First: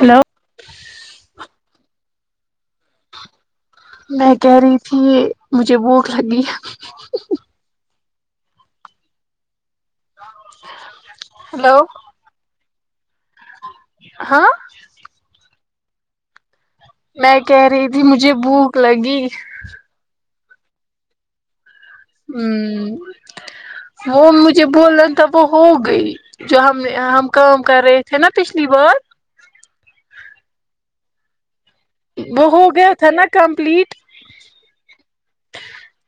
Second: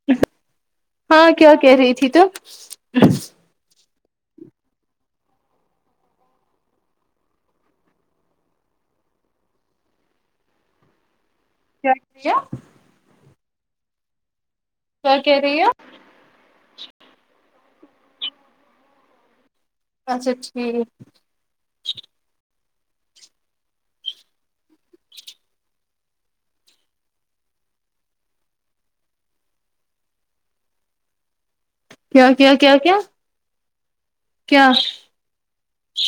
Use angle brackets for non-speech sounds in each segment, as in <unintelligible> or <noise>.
hello ہاں کیا کہہ رہی تھی تم میں کہہ رہی تھی یہ مجھے بھوک لگی ہے ہلو یا ہاں کیا کہہ رہی ہو میں کہہ رہی تھی مجھے بھوک لگی اچھا ٹھیک ہوں وہ مجھے بولا تھا وہ ہو گئی جو ہم ہم کام کر رہے تھے نا پچھلی بار کیا وہ کیا ہو کیا گیا کیا تھا نا کمپلیٹ کیا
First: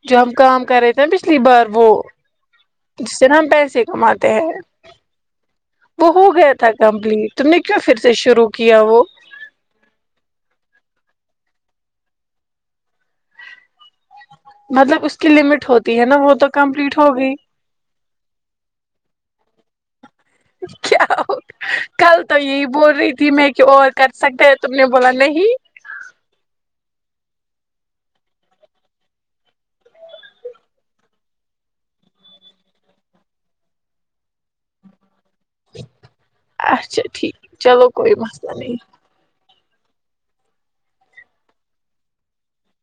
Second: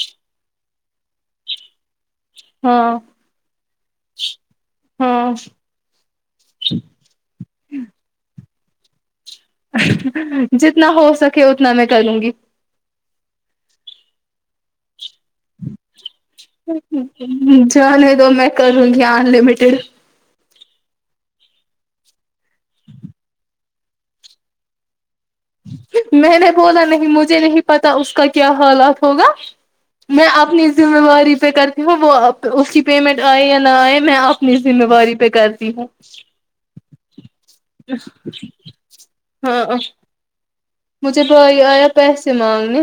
جو ہم کام کر رہے تھے نا پچھلی بار وہ ہاں جس سے نا ہم پیسے کماتے ہیں ہاں وہ ہو گیا تھا کمپلیٹ تم نے کیوں پھر سے شروع کیا وہ جتنا ہو سکے اتنا میں کروں گی مطلب اس کی لمٹ ہوتی ہے نا وہ تو کمپلیٹ ہو گئی جانے دو میں کروں گی ان لمیٹیڈ کیا ہوگیا کل تو یہی بول رہی تھی میں کہ اور کر سکتا تم نے بولا نہیں میں نے بولا نہیں مجھے نہیں پتا اس کا کیا حالات ہوگا میں اپنی ذمہ داری پہ کرتی ہوں وہ اس کی پیمنٹ آئے یا نہ آئے میں آپ اپنی ذمہ واری پہ کر اچھا ٹھیک چلو کوئی مسلہ نہیں ہاں ا مجھے بھائی آیا پیسے مانگنے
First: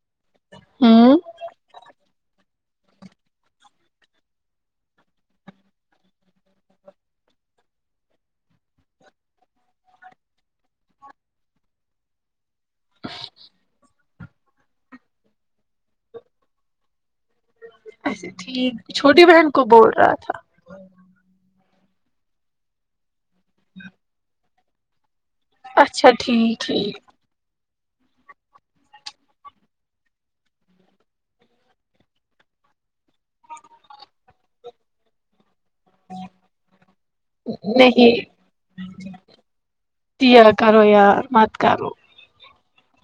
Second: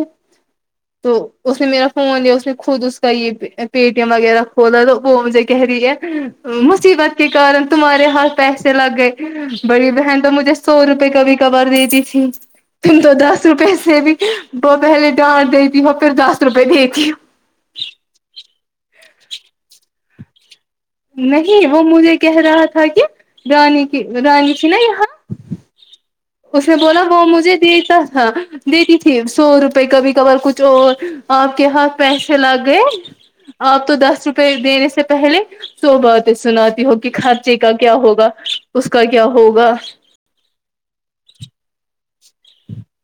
تو ہوں اس نے میرا فون لیا اس نے خود اس کا یہ پے ٹی ایم وغیرہ کھولا تو وہ مجھے کہہ رہی ہے مصیبت کے کارن تمہارے ہاتھ پیسے لگ گئے بڑی بہن تو مجھے سو روپئے کبھی کبھار دیتی تھی تم تو دس روپے سے بھی وہ پہلے ڈانٹ دیتی ہو پھر دس روپئے دیتی ہو ایسے ٹھیک چھوٹی بہن کو بول رہا تھا نہیں وہ مجھے کہہ رہا تھا کہ رانی کی رانی تھی نا یہاں اچھا ٹھیک اس نے ٹھیک بولا وہ مجھے دیتا ہاں دیتی تھی سو روپئے کبھی کبھار کچھ اور آپ کے ہاتھ پیسے لگ گئے آپ تو دس روپئے دینے سے پہلے سو باتیں سناتی ہو گی خرچے کا کیا نہیں ہوگا اس کا کیا ہوگا <unintelligible> کرو یار مت کرو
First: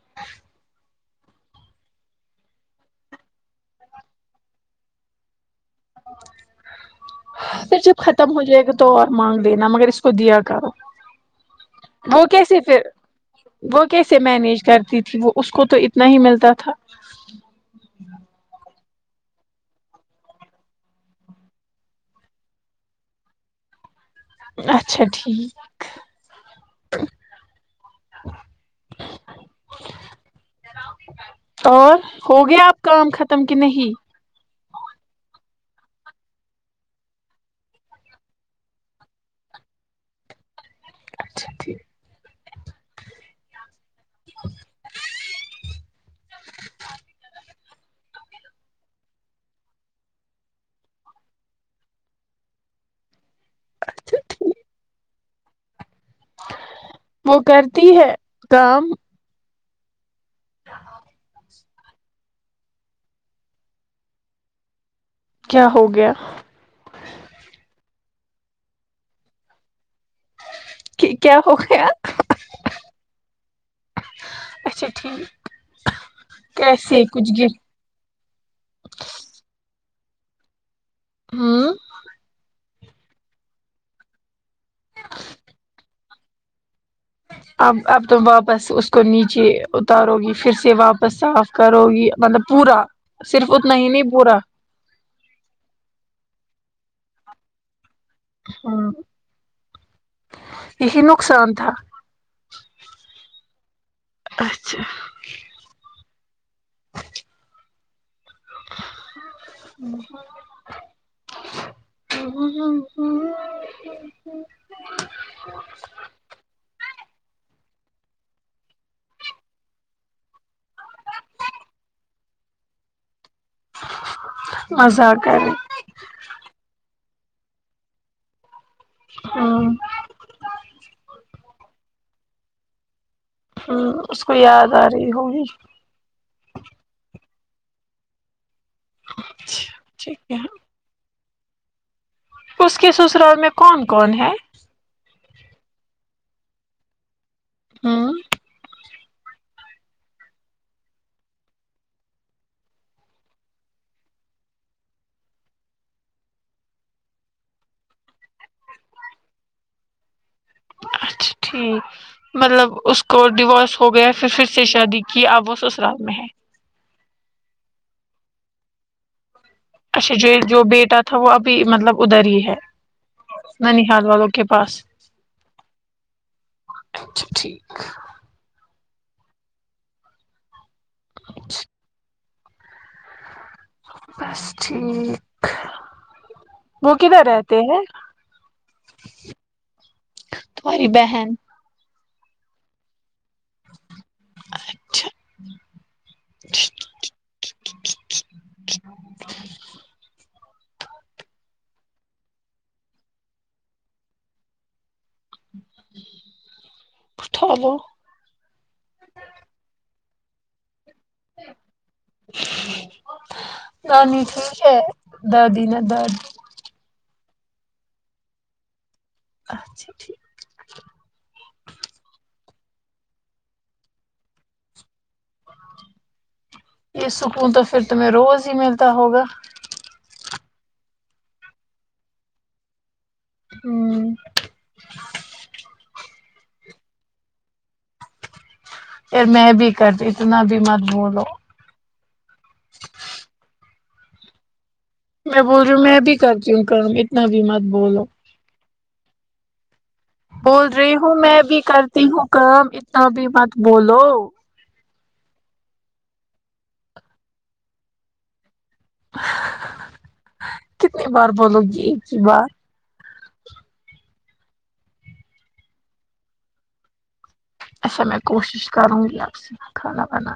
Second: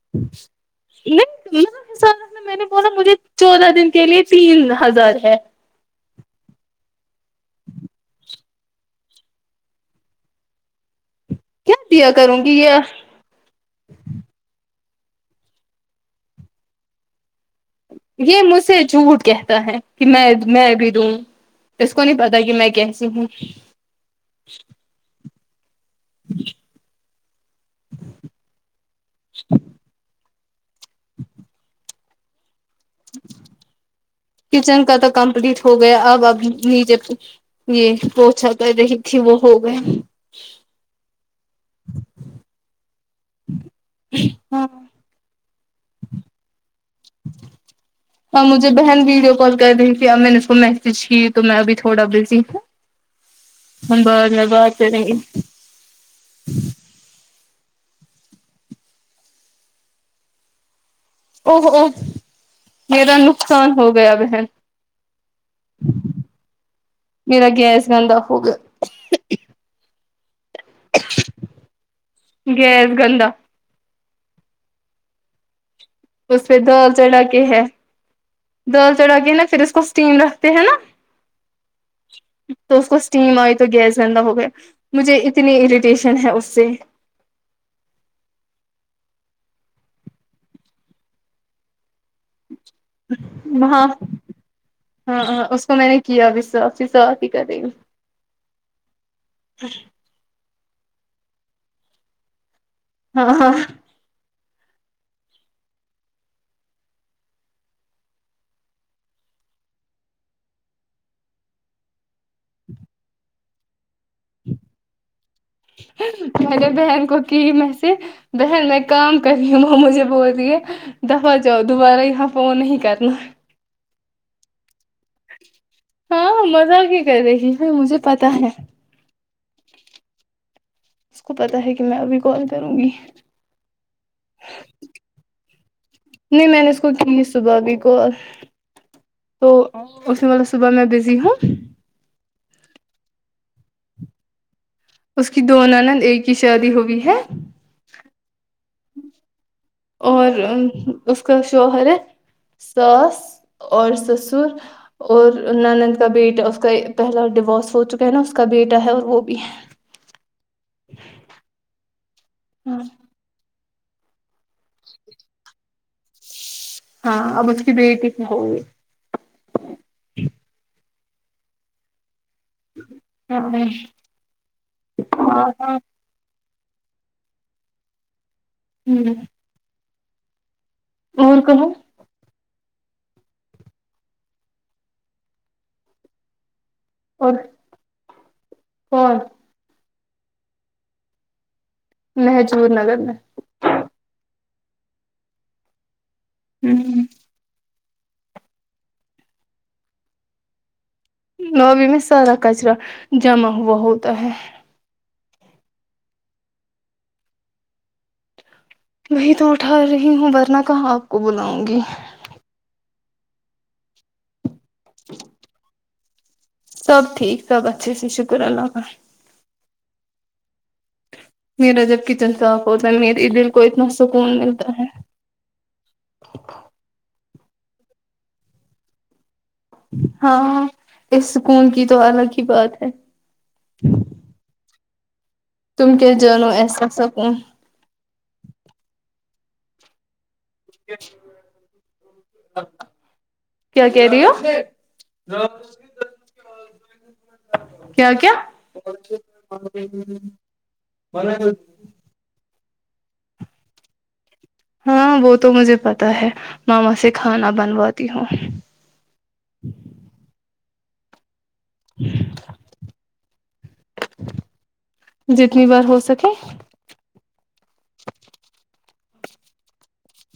<inaudible> نہیں <unintelligible> حساب رکھنا میں نے بولا مجھے چودہ دن کے لیے تین ہزار ہے پر جب ختم ہو جائے گا تو اور مانگ لینا مگر اس کو دیا کرو کیا دیا وہ کروں گی کیسے تھے یہ وہ کیسے مینیج کرتی تھی وہ اس کو تو اتنا ہی ملتا تھا یہ مجھ سے جھوٹ کہتا ہے کہ میں میں بھی دوں اس کو نہیں پتا کہ میں کیسی ہوں اچھا ٹھیک <inaudible> <unintelligible> اور ہو گیا اب کام ختم کہ نہیں کچن کا تو کمپلیٹ ہو گیا اب اب نیچے یہ ہوچاتا ہے دیکھیں کہ وہ ہو گیا اچھا ٹھیک ہاں اور مجھے بہن ویڈیو کال کر رہی تھی اب میں نے اس کو میسج کی تو میں ابھی تھوڑا بزی ہوں ہم بعد میں بات کرے گے وہ کرتی ہے کام <unintelligible> او او میرا نقصان ہو گیا بہن کیا ہو گیا میرا گیس بند ہوگیا ک کیا ہو گیا گیس گندا اچھا ٹھیک اس پہ دال کیسے چڑھا کچھ کے ہے گفٹ دال چڑھا کے نا پھر اس کو اسٹیم رکھتے ہیں نا ہوں تو اس کو اسٹیم آئی تو گیس گندہ ہو گیا مجھے اتنی اریٹیشن ہے اس سے اب اب تم واپس اس کو نیچے اتارو گی پھر سے واپس صاف کرو گی مطلب پورا صرف اتنا وہاں ہی نہیں پورا ہاں ہاں اس کو میں نے کیا بھی صاف صاف ہی کر رہی ہوں ہاں <inaudible> اسے نقصان تھا ہاں ہاں اچھا <inaudible> <inaudible> میں نے بہن کو کی میں سے بہن میں کام کر رہی ہوں وہ مجھے بول رہی ہے دفع جاؤ دوبارہ یہاں فون نہیں کرنا مزاق کریں ہاں مذاق ہی کر رہے ہوں مجھے پتا ہے ہاں اس کو پتا ہے کہ میں ابھی کال کروں گی ہاں اس کو یاد آ رہی ہوگی نہیں میں نے اس کو کی نہیں صبح بھی کال تو ٹھیک اس میں ہے مطلب صبح میں بزی ہوں اس کے سسرال میں کون کون ہے اس کی دو نند ایک کی شادی ہو گئی ہے ہوں اور اس کا شوہر ہے ساس اور سسر اور نند کا بیٹا اس کا پہلا ڈیورس ہو چکا ہے نا اس کا بیٹا ہے اور وہ بھی <inaudible> اچھا ٹھیک مطلب اس کو ڈیورس ہو گیا پھر پھر سے شادی کی اب وہ سسرال میں ہے ہاں اب اس کی بیٹی بھی ہوئے اچھا جو جو بیٹا تھا وہ ابھی مطلب ادھر ہی ہے نانیال والوں کے پاس اچھا ٹھیک ہوں اور کہو بس ٹھیک وہ کدھر اور رہتے ہیں کون تمہاری بہن مجور نگر میں میں <inaudible> <inaudible> لوبی میں سارا کچرا جمع ہوا ہوتا ہے اٹھالو وہی تو اٹھا رہی ہوں ورنہ کہاں آپ کو بلاؤں گی نانی ہے دادی نہ دادی سب ٹھیک سب اچھے سے شکر اللہ کا اچھا ٹھیک میرا جب کچن صاف ہوتا ہے میرے دل کو اتنا سکون ملتا ہے یہ سکون تو پھر تمہیں روز ہی ملتا ہوگا ہاں اس سکون کی تو الگ ہی بات ہے ہممم تم کیا جانو ایسا سکون پھر میں بھی کرتی اتنا بھی مت بولو کیا کہہ رہی ہو میں بول رہی ہوں میں بھی کرتی ہوں گھر میں کیا کیا بول رہی ہوں میں بھی کرتی ہوں کام اتنا بھی مت بولو ہاں وہ تو مجھے پتا ہے ماما سے کھانا بنواتی ہوں کتنی بار بولو گی ایک ہی بات جتنی بار ہو سکے اچھا میں کوشش کروں گی اب سے کھانا بنانا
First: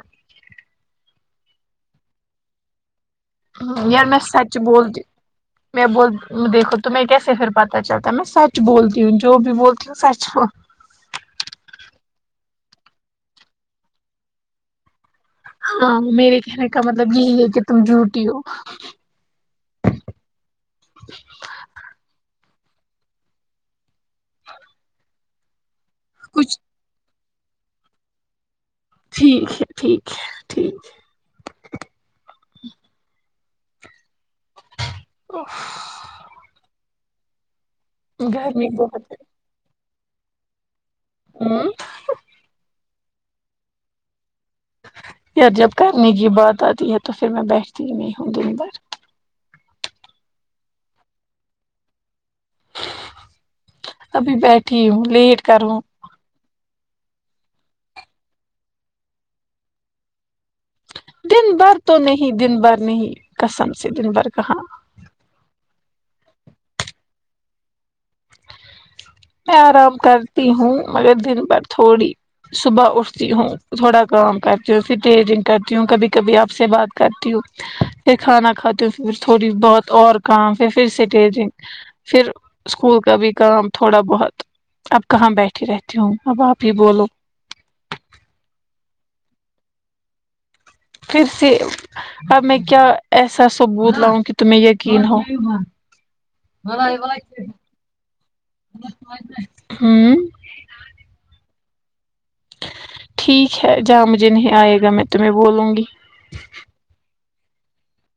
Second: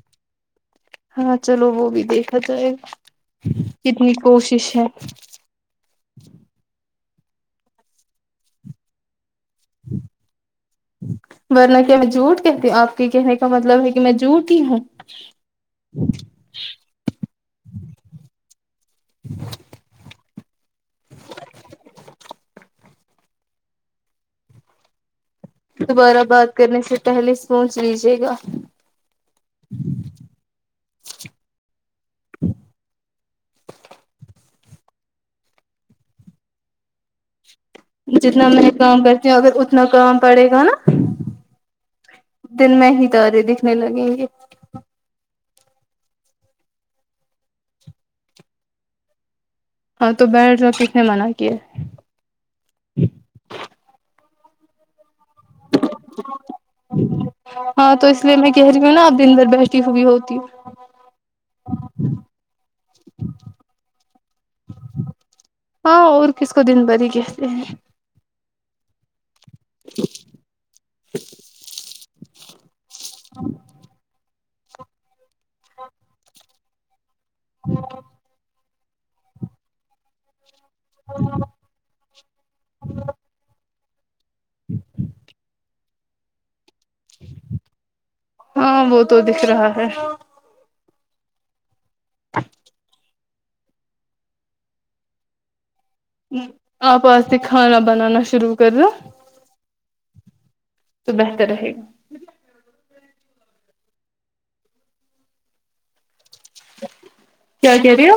ہاں چلو وہ بھی دیکھا جائے گا یار کتنی میں سچ کوشش بول ہے تی میں بول دیکھو تمہیں کیسے پھر پتا چلتا ہے میں سچ بولتی ہوں جو بھی بولتی ہوں سچ ورنہ کیا میں جھوٹ کہتی ہوں آپ کے کہنے کا مطلب ہے کہ میں جھوٹی ہوں ہاں میرے کہنے کا مطلب یہی ہے کہ تم جھوٹی ہو دوبارہ بات کچھ کرنے سے پہلے سوچ لیجیے گا ٹھیک ہے ٹھیک ہے ٹھیک ہے اف جتنا گرمی میں کام بہت ہے کرتی ہوں اگر اتنا کام پڑے گا نہ ہاں دن میں ہی تارے دکھنے لگیں گے یار جب کرنے کی بات آتی ہے تو پھر میں بیٹھتی نہیں ہوں دن بھر ہاں تو بیٹھ جاؤ کس نے منع کیاہے ابھی بیٹھی ہوں لیٹ کروں ہاں تو اس لیے میں کہہ رہی ہوں نا اپ دن بھر بیٹھی ہوئی ہوتی دن بھر تو نہیں دن بھر نہیں قسم سے دن بھر کہاں ہاں اور کس کو دن بھرہی کہتے ہیں میں آرام کرتی ہوں مگر دن بھر تھوڑی صبح اٹ تی ہوں تھوڑا کام کرتی ہوں پھر ٹیلرنگ کرتی ہوں کبھی کبھی آپ سے بات کرتی ہوں پھر کھانا کھاتے پھر تھوڑی بہت اور کام پھر سے ٹریننگ پھر اسکول کا بھی کام تھوڑا بہت اب کہاں بیٹھی رہتی ہاں اب آپ یے بولو ہاں وہ تو دکھ رہا ہے پھر سے اب میں کیا ایسا ثبوت لاؤں کہ تمہیں یقین ہو آپ آج سے کھانا بنانا شروع کررہے ہو ہممم تو بہتر رہے گا ٹھیک ہے جہاں مجھے نہیں آئے گا میں تمہیں بولوں گی کیا کہہ رہی ہو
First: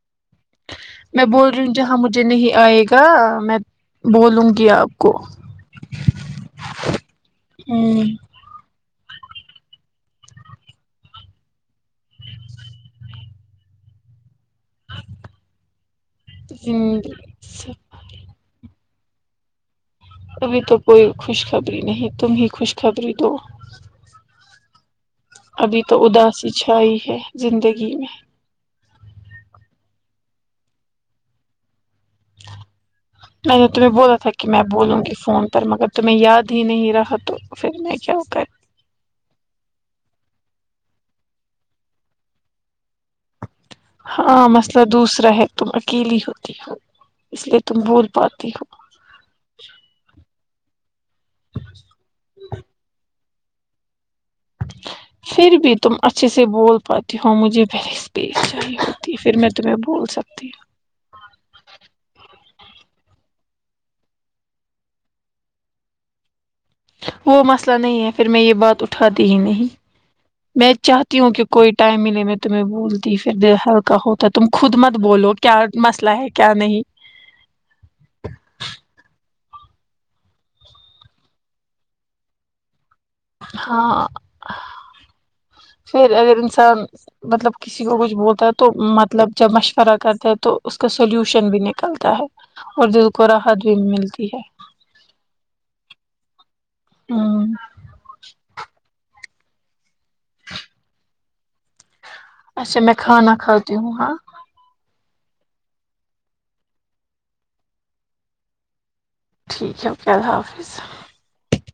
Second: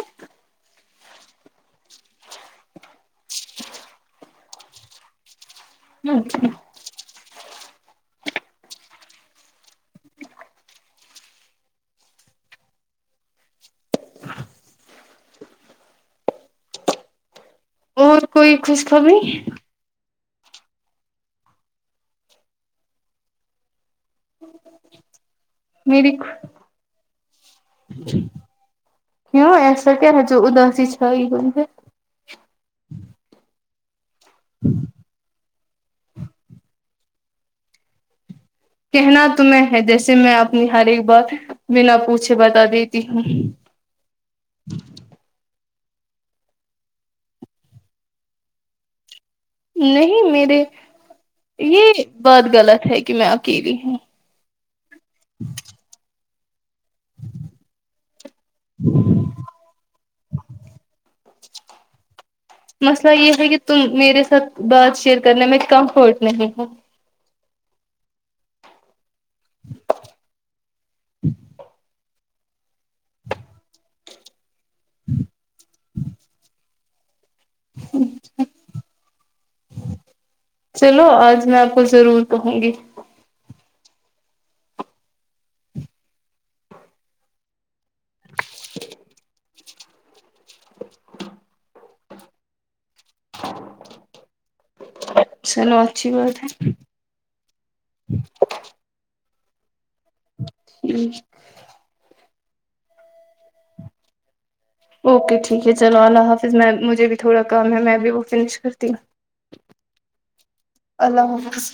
میں بول رہی ہوں جہاں مجھے نہیں آئے گا میں بولوں گی آپ کو اچھا ہوں ہوں اور کوئی خوشخبری ابھی تو کوئی خوش خبری نہیں تم ہی خوش خبری دو <inaudible> ابھی تو میری اداسی چھائی ہے زندگی میں کیوں ایسا کیا ہو رہا جو اداسی چھائی ہوئی ہے نہیں تمیں بولا تھا کہ میں بولوں گی فون پر مگر تمھیں یاد ہی نہیں رہا تو پھر میں کیا کر کہنا تمہں ہے جیسے میں اپنی ہر ایک بات بنا پوچھے بتا دیتی ہوں ہاں مسئلہ دوسرا ہے تم اکیلی ہوتی ہو اس لیے تم بول پاتی ہو نہیں میرے یہ بات غلط ہے کہ میں اکیلی ہوں پھر بھی تم اچھے سے بول پاتی ہو مجھے بہ پی صاہی ہوتی پھر میں تمہیں بول سکتی <inaudible> مسئلہ یہ ہے کہ تم میرے ساتھ بات شیئر کرنے میں کمفرٹ نہیں ہو وہ مسئلہ نہیں ہے پھر میں یہ بات اٹھاتی ہی نہیں میں چاہتی ہوں کہ کوئی ٹائم ملے میں تمہیں بولتی پھر دل ہلکا ہوتا ہے تم خود مت بولو کیا مسئلہ ہے کیا نہیں <inaudible> چلو آج میں آپ کو ضرور کہوں گی ہاں پھر اگر انسان مطلب کسی کو کچھ بولتا ہے تو مطلب جب مشورہ کرتا ہے تو اس کا سولوشن بھی نکلتا ہے اور دل کو راحت بھی ملتی ہے چلو اچھی بات ہے ہوں <inaudible> اچھا میں کھانا کھاتی ہوں ہاں اوکے ٹھیک ہے چلو اللہ حافظ میں مجھے بھی تھوڑا کام ہے میں بھی وہ فنش کرتی ہوں ٹھیک ہے اوکے اللہ حافظ اللہ حافظ